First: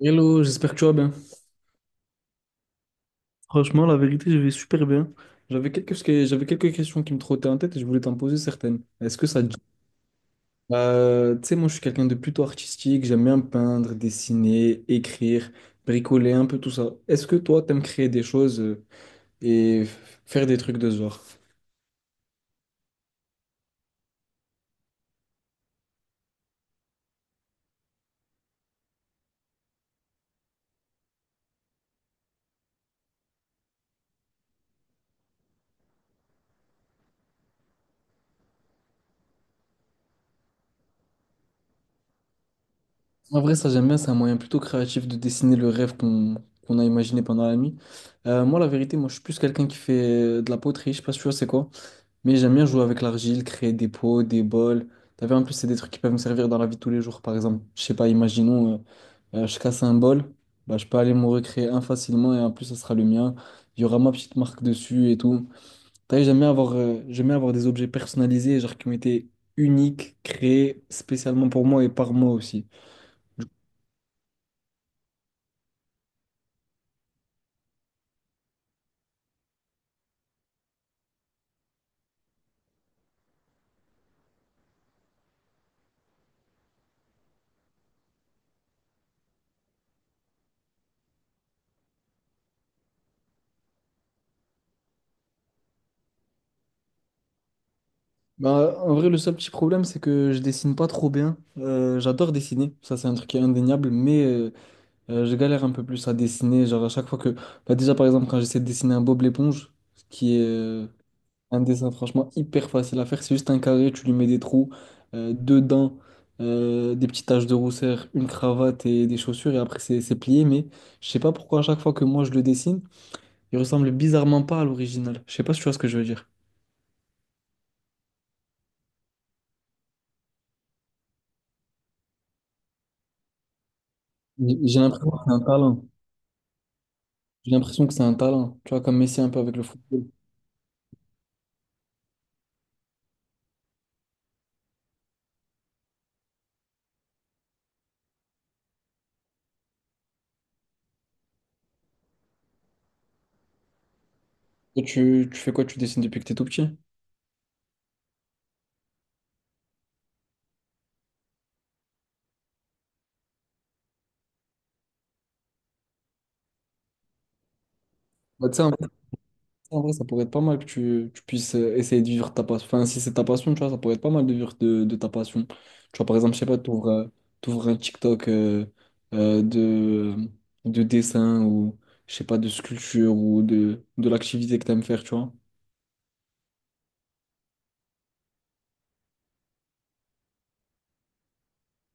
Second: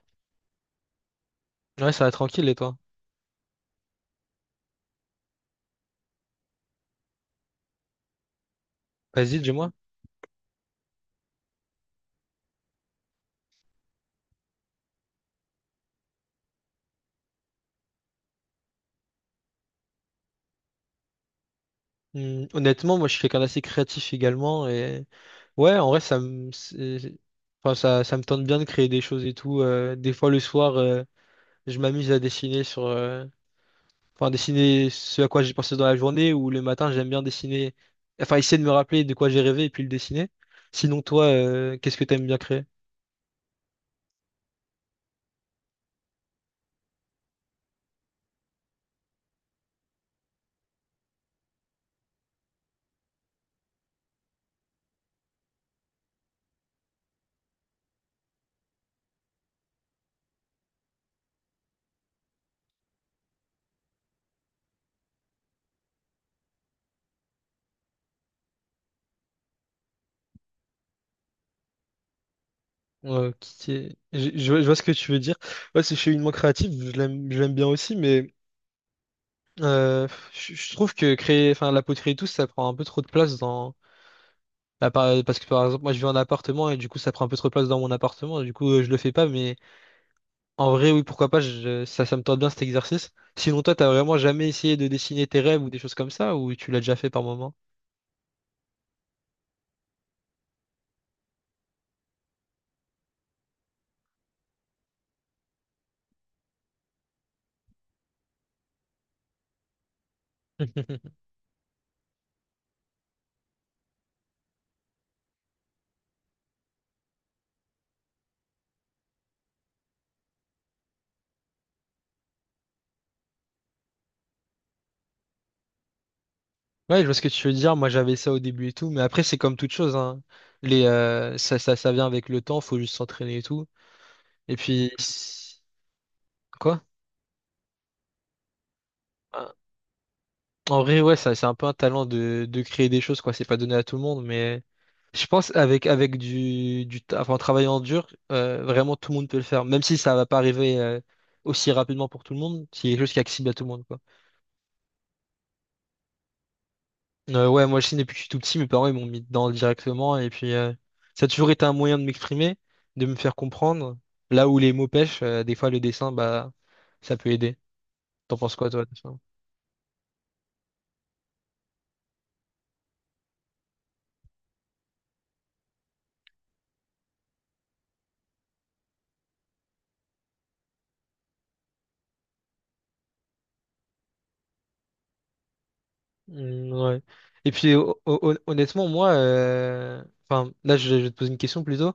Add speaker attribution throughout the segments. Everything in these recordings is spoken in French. Speaker 1: Hello, j'espère que tu vas bien.
Speaker 2: Ouais, ça va tranquille, et toi?
Speaker 1: Franchement, la vérité, je vais super bien. J'avais quelques questions qui me trottaient en tête et je voulais t'en poser certaines. Est-ce que
Speaker 2: Vas-y,
Speaker 1: ça te dit?
Speaker 2: dis-moi.
Speaker 1: Tu sais, moi, je suis quelqu'un de plutôt artistique. J'aime bien peindre, dessiner, écrire, bricoler, un peu tout ça. Est-ce que toi, t'aimes créer des choses et faire des trucs de ce genre?
Speaker 2: Hmm, honnêtement, moi, je suis quelqu'un d'assez créatif également, et ouais, en vrai, enfin, ça me tente bien de créer des choses et tout. Des fois, le soir, je m'amuse à dessiner enfin, dessiner ce à quoi j'ai pensé dans la journée, ou le matin, j'aime bien dessiner, enfin, essayer de me rappeler de quoi j'ai rêvé et puis le dessiner. Sinon, toi, qu'est-ce que t'aimes bien créer?
Speaker 1: En vrai, ça, j'aime bien. C'est un moyen plutôt créatif de dessiner le rêve qu'on a imaginé pendant la nuit. Moi, la vérité, moi, je suis plus quelqu'un qui fait de la poterie. Je sais pas si tu vois, c'est quoi? Mais j'aime bien jouer avec l'argile, créer des pots, des bols. T'as vu, en plus, c'est des trucs qui peuvent me servir dans la vie de tous les jours. Par exemple, je sais pas, imaginons, je casse un bol, bah, je peux aller m'en recréer un facilement et en plus, ça sera le mien. Il y aura ma petite marque dessus et tout. T'as vu, j'aime bien avoir des objets personnalisés, genre qui ont été uniques, créés spécialement pour moi et par moi aussi.
Speaker 2: Ouais, je vois ce que tu veux dire. Ouais, je suis une moins créative, je l'aime bien aussi, mais Euh, je trouve que créer, enfin, la poterie et tout, ça prend un peu trop de place dans. Bah, parce que par exemple, moi je vis en appartement et du coup ça prend un peu trop de place dans mon appartement, et du coup je le fais pas, mais en vrai, oui, pourquoi pas, ça me tente bien cet exercice. Sinon, toi, t'as vraiment jamais essayé de dessiner tes rêves ou des choses comme ça, ou tu l'as déjà fait par moment?
Speaker 1: Bah, en vrai, le seul petit problème, c'est que je dessine pas trop bien. J'adore dessiner, ça c'est un truc qui est indéniable, mais je galère un peu plus à dessiner, genre à chaque fois que... Bah déjà par exemple quand j'essaie de dessiner un Bob l'éponge, ce qui est un dessin franchement hyper facile à faire, c'est juste un carré, tu lui mets des trous, deux dents, des petites taches de rousseur, une cravate et des chaussures et après c'est plié, mais je sais pas pourquoi à chaque fois que moi je le dessine, il ressemble bizarrement pas à l'original. Je sais pas si tu vois ce que je veux dire.
Speaker 2: Ouais, je vois ce que tu veux dire. Moi, j'avais ça au début et tout, mais après, c'est comme toute chose, hein. Ça vient avec le temps, faut juste s'entraîner et tout. Et
Speaker 1: J'ai
Speaker 2: puis,
Speaker 1: l'impression que c'est un talent.
Speaker 2: quoi?
Speaker 1: J'ai l'impression que c'est un talent, tu vois, comme Messi un peu avec le football.
Speaker 2: En vrai, ouais, ça, c'est un peu un talent de créer des choses, quoi. C'est pas donné à tout le monde, mais je pense avec enfin, en travaillant dur, vraiment tout le monde peut le faire. Même si ça va pas arriver aussi rapidement pour tout le monde, c'est quelque chose qui est accessible à tout le monde, quoi.
Speaker 1: Et tu fais quoi? Tu dessines depuis que t'es tout petit?
Speaker 2: Ouais, moi, je sais, depuis que je suis tout petit, mes parents, ils m'ont mis dedans directement, et puis ça a toujours été un moyen de m'exprimer, de me faire comprendre. Là où les mots pêchent, des fois, le dessin, bah, ça peut aider. T'en
Speaker 1: Bah,
Speaker 2: penses
Speaker 1: tu
Speaker 2: quoi, toi?
Speaker 1: sais,
Speaker 2: De ça.
Speaker 1: en vrai, ça pourrait être pas mal que tu puisses essayer de vivre ta passion. Enfin, si c'est ta passion, tu vois, ça pourrait être pas mal de vivre de ta passion. Tu vois, par exemple, je sais pas, t'ouvres un TikTok euh, de, de dessin ou, je sais pas, de sculpture ou de l'activité que t'aimes faire, tu vois.
Speaker 2: Mm, ouais. Et puis honnêtement, moi, enfin là, je vais te poser une question plutôt.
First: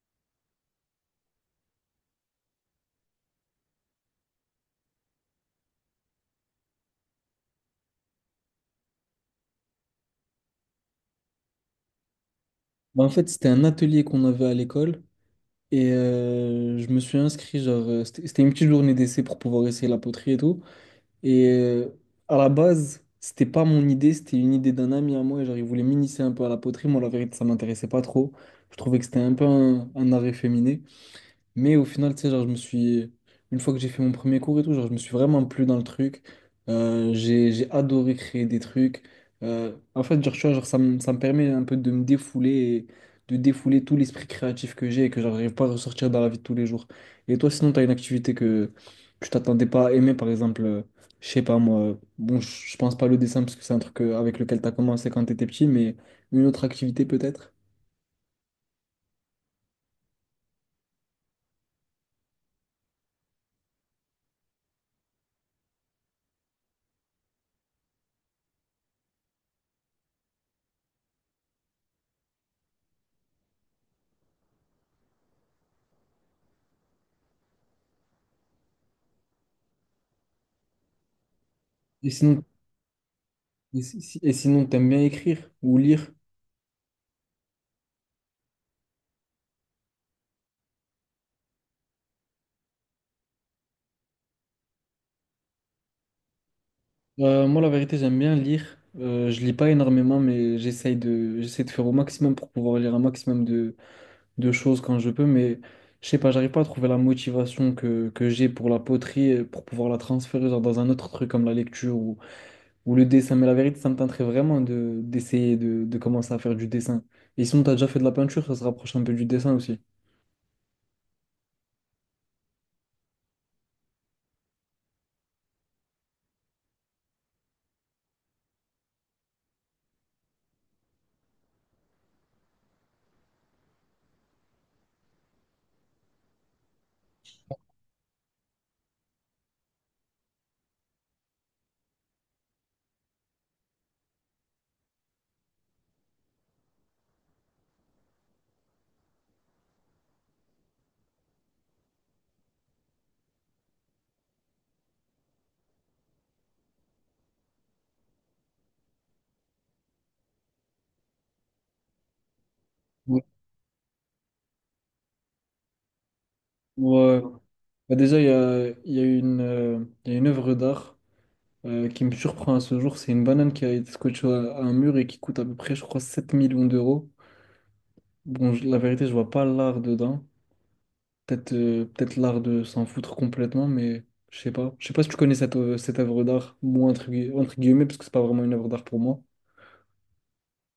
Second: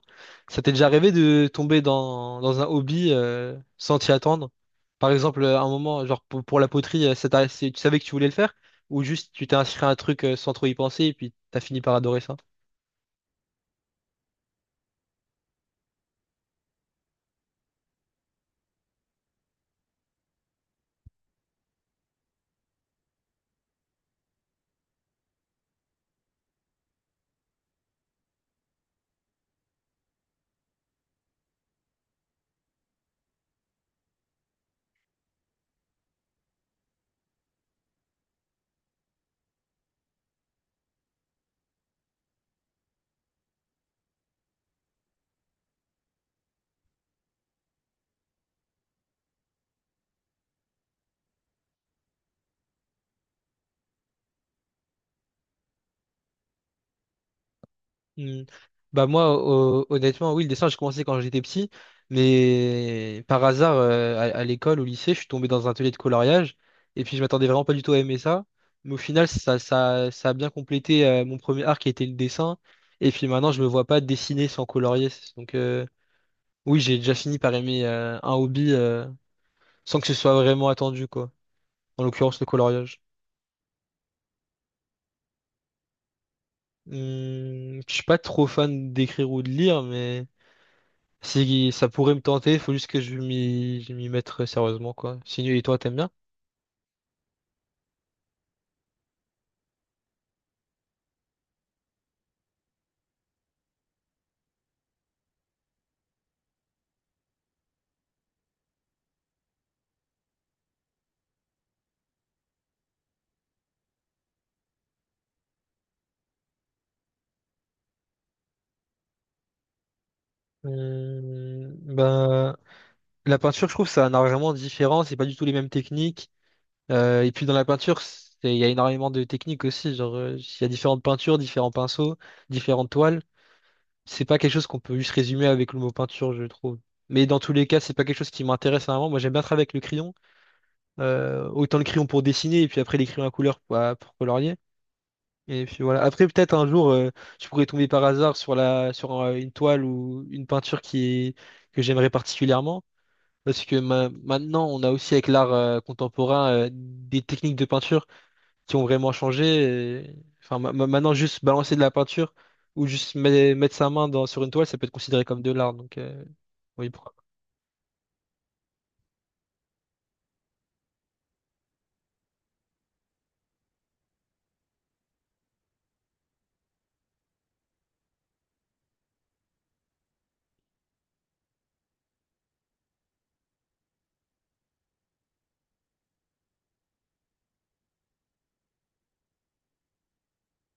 Speaker 2: Ça t'est déjà arrivé de tomber dans un hobby sans t'y attendre? Par exemple, à un moment, genre pour la poterie, tu savais que tu voulais le faire ou juste tu t'es inscrit à un truc sans trop y penser et puis t'as fini par adorer ça?
Speaker 1: Bah, en fait, c'était un atelier qu'on avait à l'école et je me suis inscrit, genre, c'était une petite journée d'essai pour pouvoir essayer la poterie et tout. Et à la base, c'était pas mon idée, c'était une idée d'un ami à moi. Genre, il voulait m'initier un peu à la poterie. Moi, la vérité, ça m'intéressait pas trop. Je trouvais que c'était un peu un art efféminé. Mais au final, tu sais, genre, je me suis. Une fois que j'ai fait mon premier cours et tout, genre, je me suis vraiment plu dans le truc. J'ai adoré créer des trucs. En fait, genre, tu vois, genre, ça me permet un peu de me défouler et de défouler tout l'esprit créatif que j'ai et que j'arrive pas à ressortir dans la vie de tous les jours. Et toi, sinon, tu as une activité que tu t'attendais pas à aimer, par exemple, je sais pas moi. Bon, je pense pas le dessin parce que c'est un truc avec lequel tu as commencé quand tu étais petit, mais une autre activité peut-être.
Speaker 2: Hmm. Bah moi, honnêtement, oui, le dessin, j'ai commencé quand j'étais petit, mais par hasard, à l'école, au lycée, je suis tombé dans un atelier de coloriage, et puis je m'attendais vraiment pas du tout à aimer ça, mais au final, ça a bien complété mon premier art qui était le dessin, et puis maintenant, je me vois pas dessiner sans colorier, donc oui, j'ai déjà fini par aimer un hobby sans que ce soit vraiment attendu, quoi, en
Speaker 1: Et
Speaker 2: l'occurrence
Speaker 1: sinon,
Speaker 2: le coloriage.
Speaker 1: et si- si, et sinon, t'aimes bien écrire ou lire?
Speaker 2: Hmm, je suis pas trop fan d'écrire ou de lire, mais si ça pourrait me tenter, faut juste que je m'y mette sérieusement, quoi. Sinon, et toi, t'aimes bien?
Speaker 1: Moi, la vérité, j'aime bien lire. Je lis pas énormément, mais j'essaie de faire au maximum pour pouvoir lire un maximum de choses quand je peux. Mais je sais pas, j'arrive pas à trouver la motivation que j'ai pour la poterie, pour pouvoir la transférer genre, dans un autre truc comme la lecture ou le dessin. Mais la vérité, ça me tenterait vraiment d'essayer de commencer à faire du dessin. Et sinon, t'as déjà fait de la peinture, ça se rapproche un peu du dessin aussi.
Speaker 2: Ben, la peinture, je trouve, c'est un art vraiment différent. C'est pas du tout les mêmes techniques. Et puis dans la peinture, il y a énormément de techniques aussi. Genre, il y a différentes peintures, différents pinceaux, différentes toiles. C'est pas quelque chose qu'on peut juste résumer avec le mot peinture, je trouve. Mais dans tous les cas, c'est pas quelque chose qui m'intéresse vraiment. Moi, j'aime bien travailler avec le crayon. Autant le crayon pour dessiner et puis après les crayons à couleur pour colorier. Et puis voilà. Après, peut-être un jour, je pourrais tomber par hasard sur la, sur une toile ou une peinture que j'aimerais particulièrement. Parce que maintenant, on a aussi avec l'art contemporain des techniques de peinture qui ont vraiment changé. et- Enfin, maintenant, juste balancer de la peinture ou juste
Speaker 1: Ouais.
Speaker 2: mettre sa main sur une toile, ça peut être considéré comme de l'art. Donc, oui, pourquoi.
Speaker 1: Ouais. Bah, déjà, il y a une œuvre d'art qui me surprend à ce jour, c'est une banane qui a été scotchée à un mur et qui coûte à peu près, je crois, 7 millions d'euros. Bon, la vérité, je vois pas l'art dedans. Peut-être l'art de s'en foutre complètement, mais je sais pas. Je sais pas si tu connais cette œuvre d'art, moi, entre guillemets, parce que c'est pas vraiment une œuvre d'art pour moi.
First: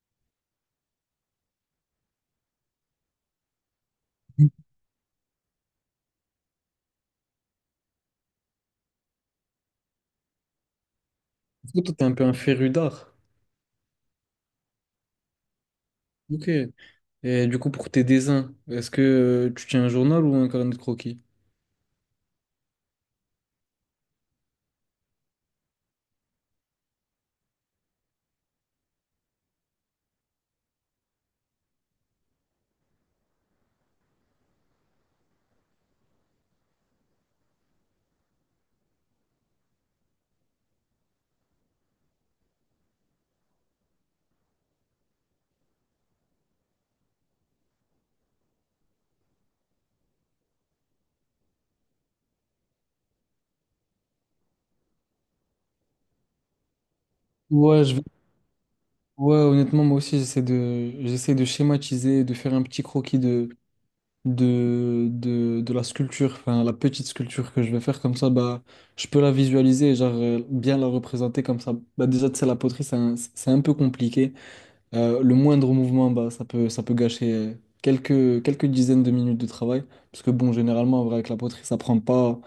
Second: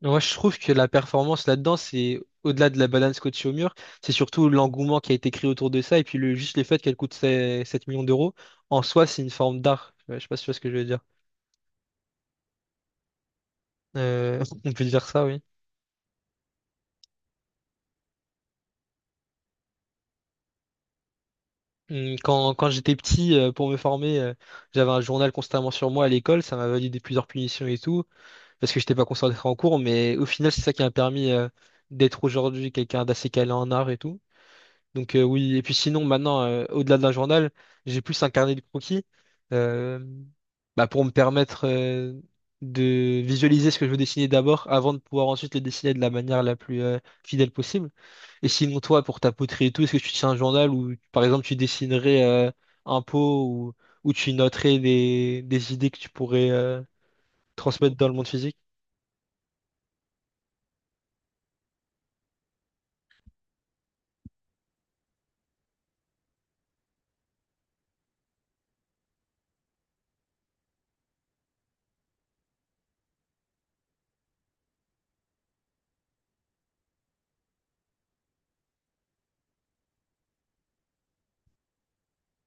Speaker 2: Moi, je trouve que la performance là-dedans, c'est au-delà de la balance coachée au mur, c'est
Speaker 1: Du
Speaker 2: surtout l'engouement qui a été créé autour de ça, et puis juste le fait qu'elle coûte sept 7 millions d'euros, en soi, c'est une forme d'art. Ouais, je sais pas si tu vois ce que je veux dire.
Speaker 1: coup, toi, t'es un peu un féru d'art.
Speaker 2: On peut dire ça, oui.
Speaker 1: OK. Et du coup, pour tes dessins, est-ce que tu tiens un journal ou un carnet de croquis?
Speaker 2: Quand j'étais petit, pour me former, j'avais un journal constamment sur moi à l'école, ça m'a validé plusieurs punitions et tout, parce que j'étais pas concentré en cours, mais au final, c'est ça qui m'a permis, d'être aujourd'hui quelqu'un d'assez calé en art et tout. Donc oui, et puis sinon maintenant, au-delà de la journal, j'ai plus un carnet de croquis euh, bah, pour me permettre de visualiser ce que je veux dessiner d'abord avant de pouvoir ensuite le dessiner de la manière la plus fidèle possible. Et sinon toi, pour ta poterie et tout, est-ce que tu tiens un journal où par exemple tu dessinerais un pot ou où tu noterais des idées que tu pourrais
Speaker 1: Ouais,
Speaker 2: transmettre dans le monde physique?
Speaker 1: ouais, honnêtement, moi aussi, j'essaie de schématiser, de, faire un petit croquis de la sculpture, enfin la petite sculpture que je vais faire comme ça, bah, je peux la visualiser et genre bien la représenter comme ça. Bah, déjà, tu sais, la poterie, c'est un peu compliqué. Le moindre mouvement, bah, ça peut gâcher quelques dizaines de minutes de travail. Parce que bon, généralement, en vrai, avec la poterie, ça prend pas,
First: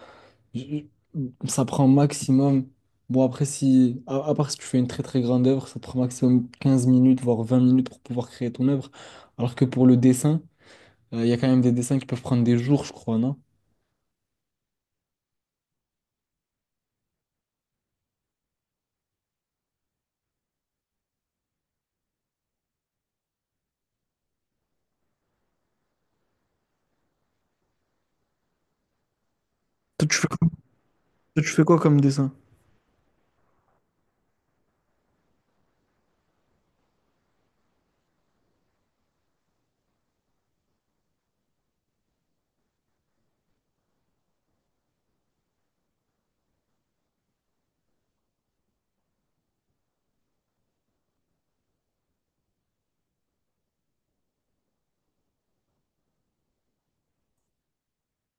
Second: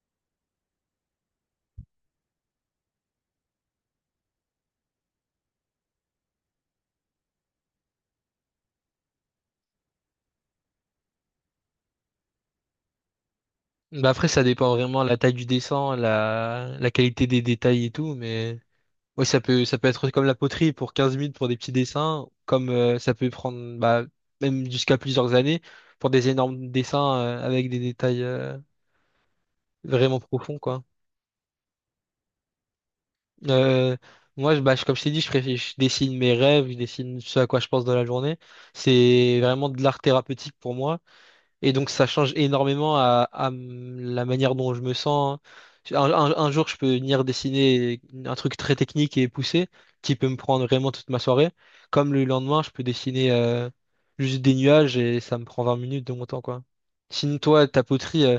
Speaker 1: ça prend maximum. Bon, après, si, à part si tu fais une très très grande œuvre, ça te prend maximum 15 minutes, voire 20 minutes pour pouvoir créer ton œuvre. Alors que pour le dessin, il y a quand même des dessins qui peuvent prendre des jours, je crois, non?
Speaker 2: Bah après, ça dépend vraiment de la taille du dessin, la qualité des détails et tout, mais. Oui, ça peut être comme la poterie pour 15 minutes pour des petits dessins, comme ça peut prendre bah, même jusqu'à plusieurs années pour des énormes dessins avec des détails
Speaker 1: Toi, tu
Speaker 2: vraiment
Speaker 1: fais quoi,
Speaker 2: profonds, quoi.
Speaker 1: toi, tu fais quoi comme dessin?
Speaker 2: Euh, Moi, comme je t'ai dit, je dessine mes rêves, je dessine ce à quoi je pense dans la journée. C'est vraiment de l'art thérapeutique pour moi. Et donc ça change énormément la manière dont je me sens. Hein. Un jour, je peux venir dessiner un truc très technique et poussé, qui peut me prendre vraiment toute ma soirée. Comme le lendemain, je peux dessiner juste des nuages et ça me prend 20 minutes de mon temps, quoi. Sinon, toi, ta poterie,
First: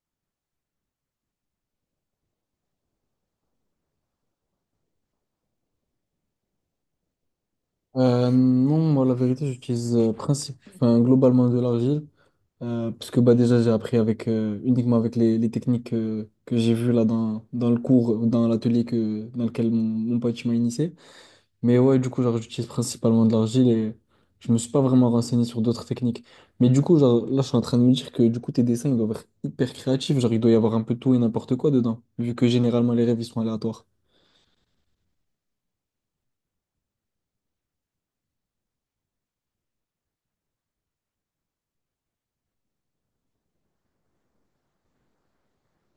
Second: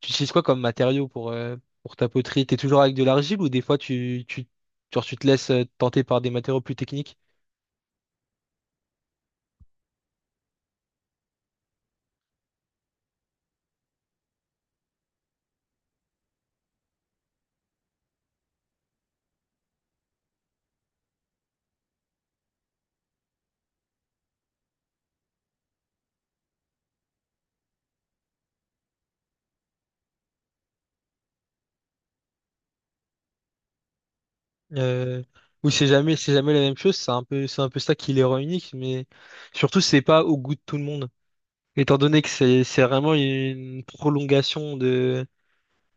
Speaker 2: tu utilises quoi comme matériau pour ta poterie? T'es toujours avec de l'argile ou des fois genre, tu te laisses tenter par des matériaux plus techniques?
Speaker 1: Non, moi, la vérité, j'utilise enfin, globalement de l'argile. Parce que bah, déjà, j'ai appris uniquement avec les techniques que j'ai vues là dans le cours, dans l'atelier dans lequel mon pote il m'a initié. Mais ouais, du coup, genre, j'utilise principalement de l'argile et je me suis pas vraiment renseigné sur d'autres techniques. Mais du coup, genre, là, je suis en train de me dire que du coup, tes dessins, ils doivent être hyper créatifs. Genre, il doit y avoir un peu tout et n'importe quoi dedans, vu que généralement, les rêves, ils sont aléatoires.
Speaker 2: Euh, ou c'est jamais la même chose, c'est un peu ça qui les rend uniques, mais surtout c'est pas au goût de tout le monde. Étant donné que c'est vraiment une prolongation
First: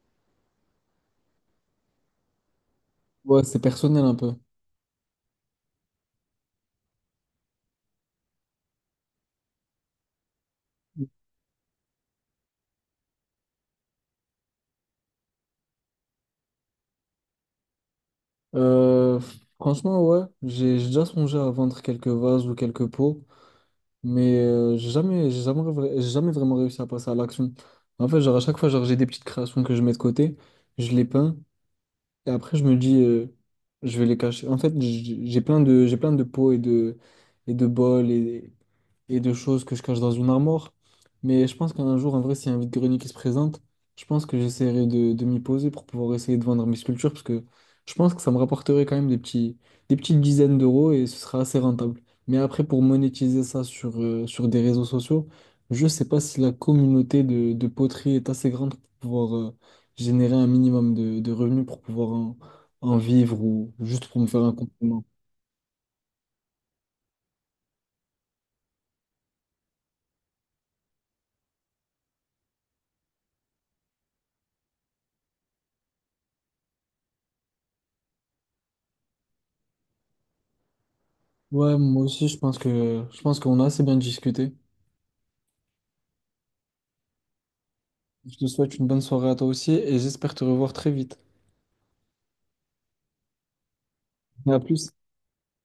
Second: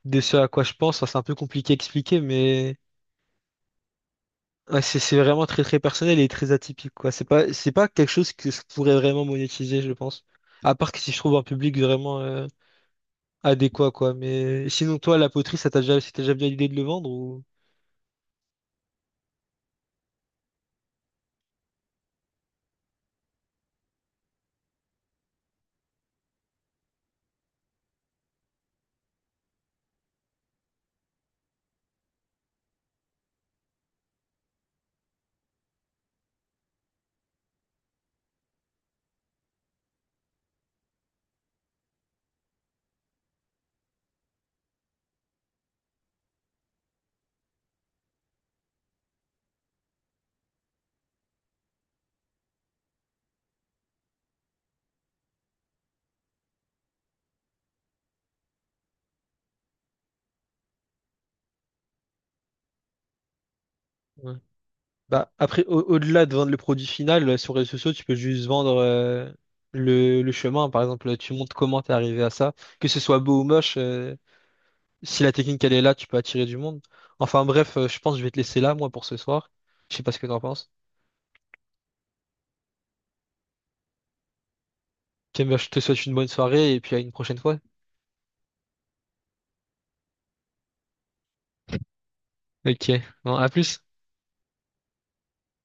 Speaker 2: de ce à quoi je pense. Enfin, c'est un peu compliqué à expliquer, mais
Speaker 1: Ouais, c'est personnel un peu.
Speaker 2: ouais, c'est vraiment très très personnel et très atypique, quoi. C'est pas quelque chose que je pourrais vraiment monétiser, je pense. À part que si je trouve un public vraiment adéquat, quoi. Mais sinon, toi, la poterie, c'était déjà bien l'idée de le vendre ou.
Speaker 1: Euh, Franchement, ouais, j'ai déjà songé à vendre quelques vases ou quelques pots, mais j'ai jamais vraiment réussi à passer à l'action. En fait, genre, à chaque fois, genre, j'ai des petites créations que je mets de côté, je les peins. Et après, je me dis, je vais les cacher. En fait, j'ai plein de pots et de bols et de choses que je cache dans une armoire. Mais je pense qu'un jour, en vrai, s'il y a un vide-grenier qui se présente, je pense que j'essaierai de m'y poser pour pouvoir essayer de vendre mes sculptures parce que je pense que ça me rapporterait quand même des petites dizaines d'euros et ce sera assez rentable. Mais après, pour monétiser ça sur des réseaux sociaux, je sais pas si la communauté de poterie est assez grande pour pouvoir, générer un minimum de revenus pour pouvoir en vivre ou juste pour me
Speaker 2: Ouais.
Speaker 1: faire un complément.
Speaker 2: Bah, après, au-delà de vendre le produit final, sur les réseaux sociaux, tu peux juste vendre le chemin. Par exemple, tu montres comment t'es arrivé à ça. Que ce soit beau ou moche, si la technique elle est là, tu peux attirer du monde. Enfin bref, je pense que je vais te laisser là, moi, pour ce soir. Je sais pas ce que t'en penses.
Speaker 1: Ouais, moi aussi, je pense qu'on a assez bien discuté.
Speaker 2: Ok, bah, je te souhaite une bonne soirée et puis à une prochaine fois.
Speaker 1: Je te souhaite une bonne soirée à toi aussi et j'espère te revoir très vite.
Speaker 2: Ok, bon, à plus.
Speaker 1: À plus.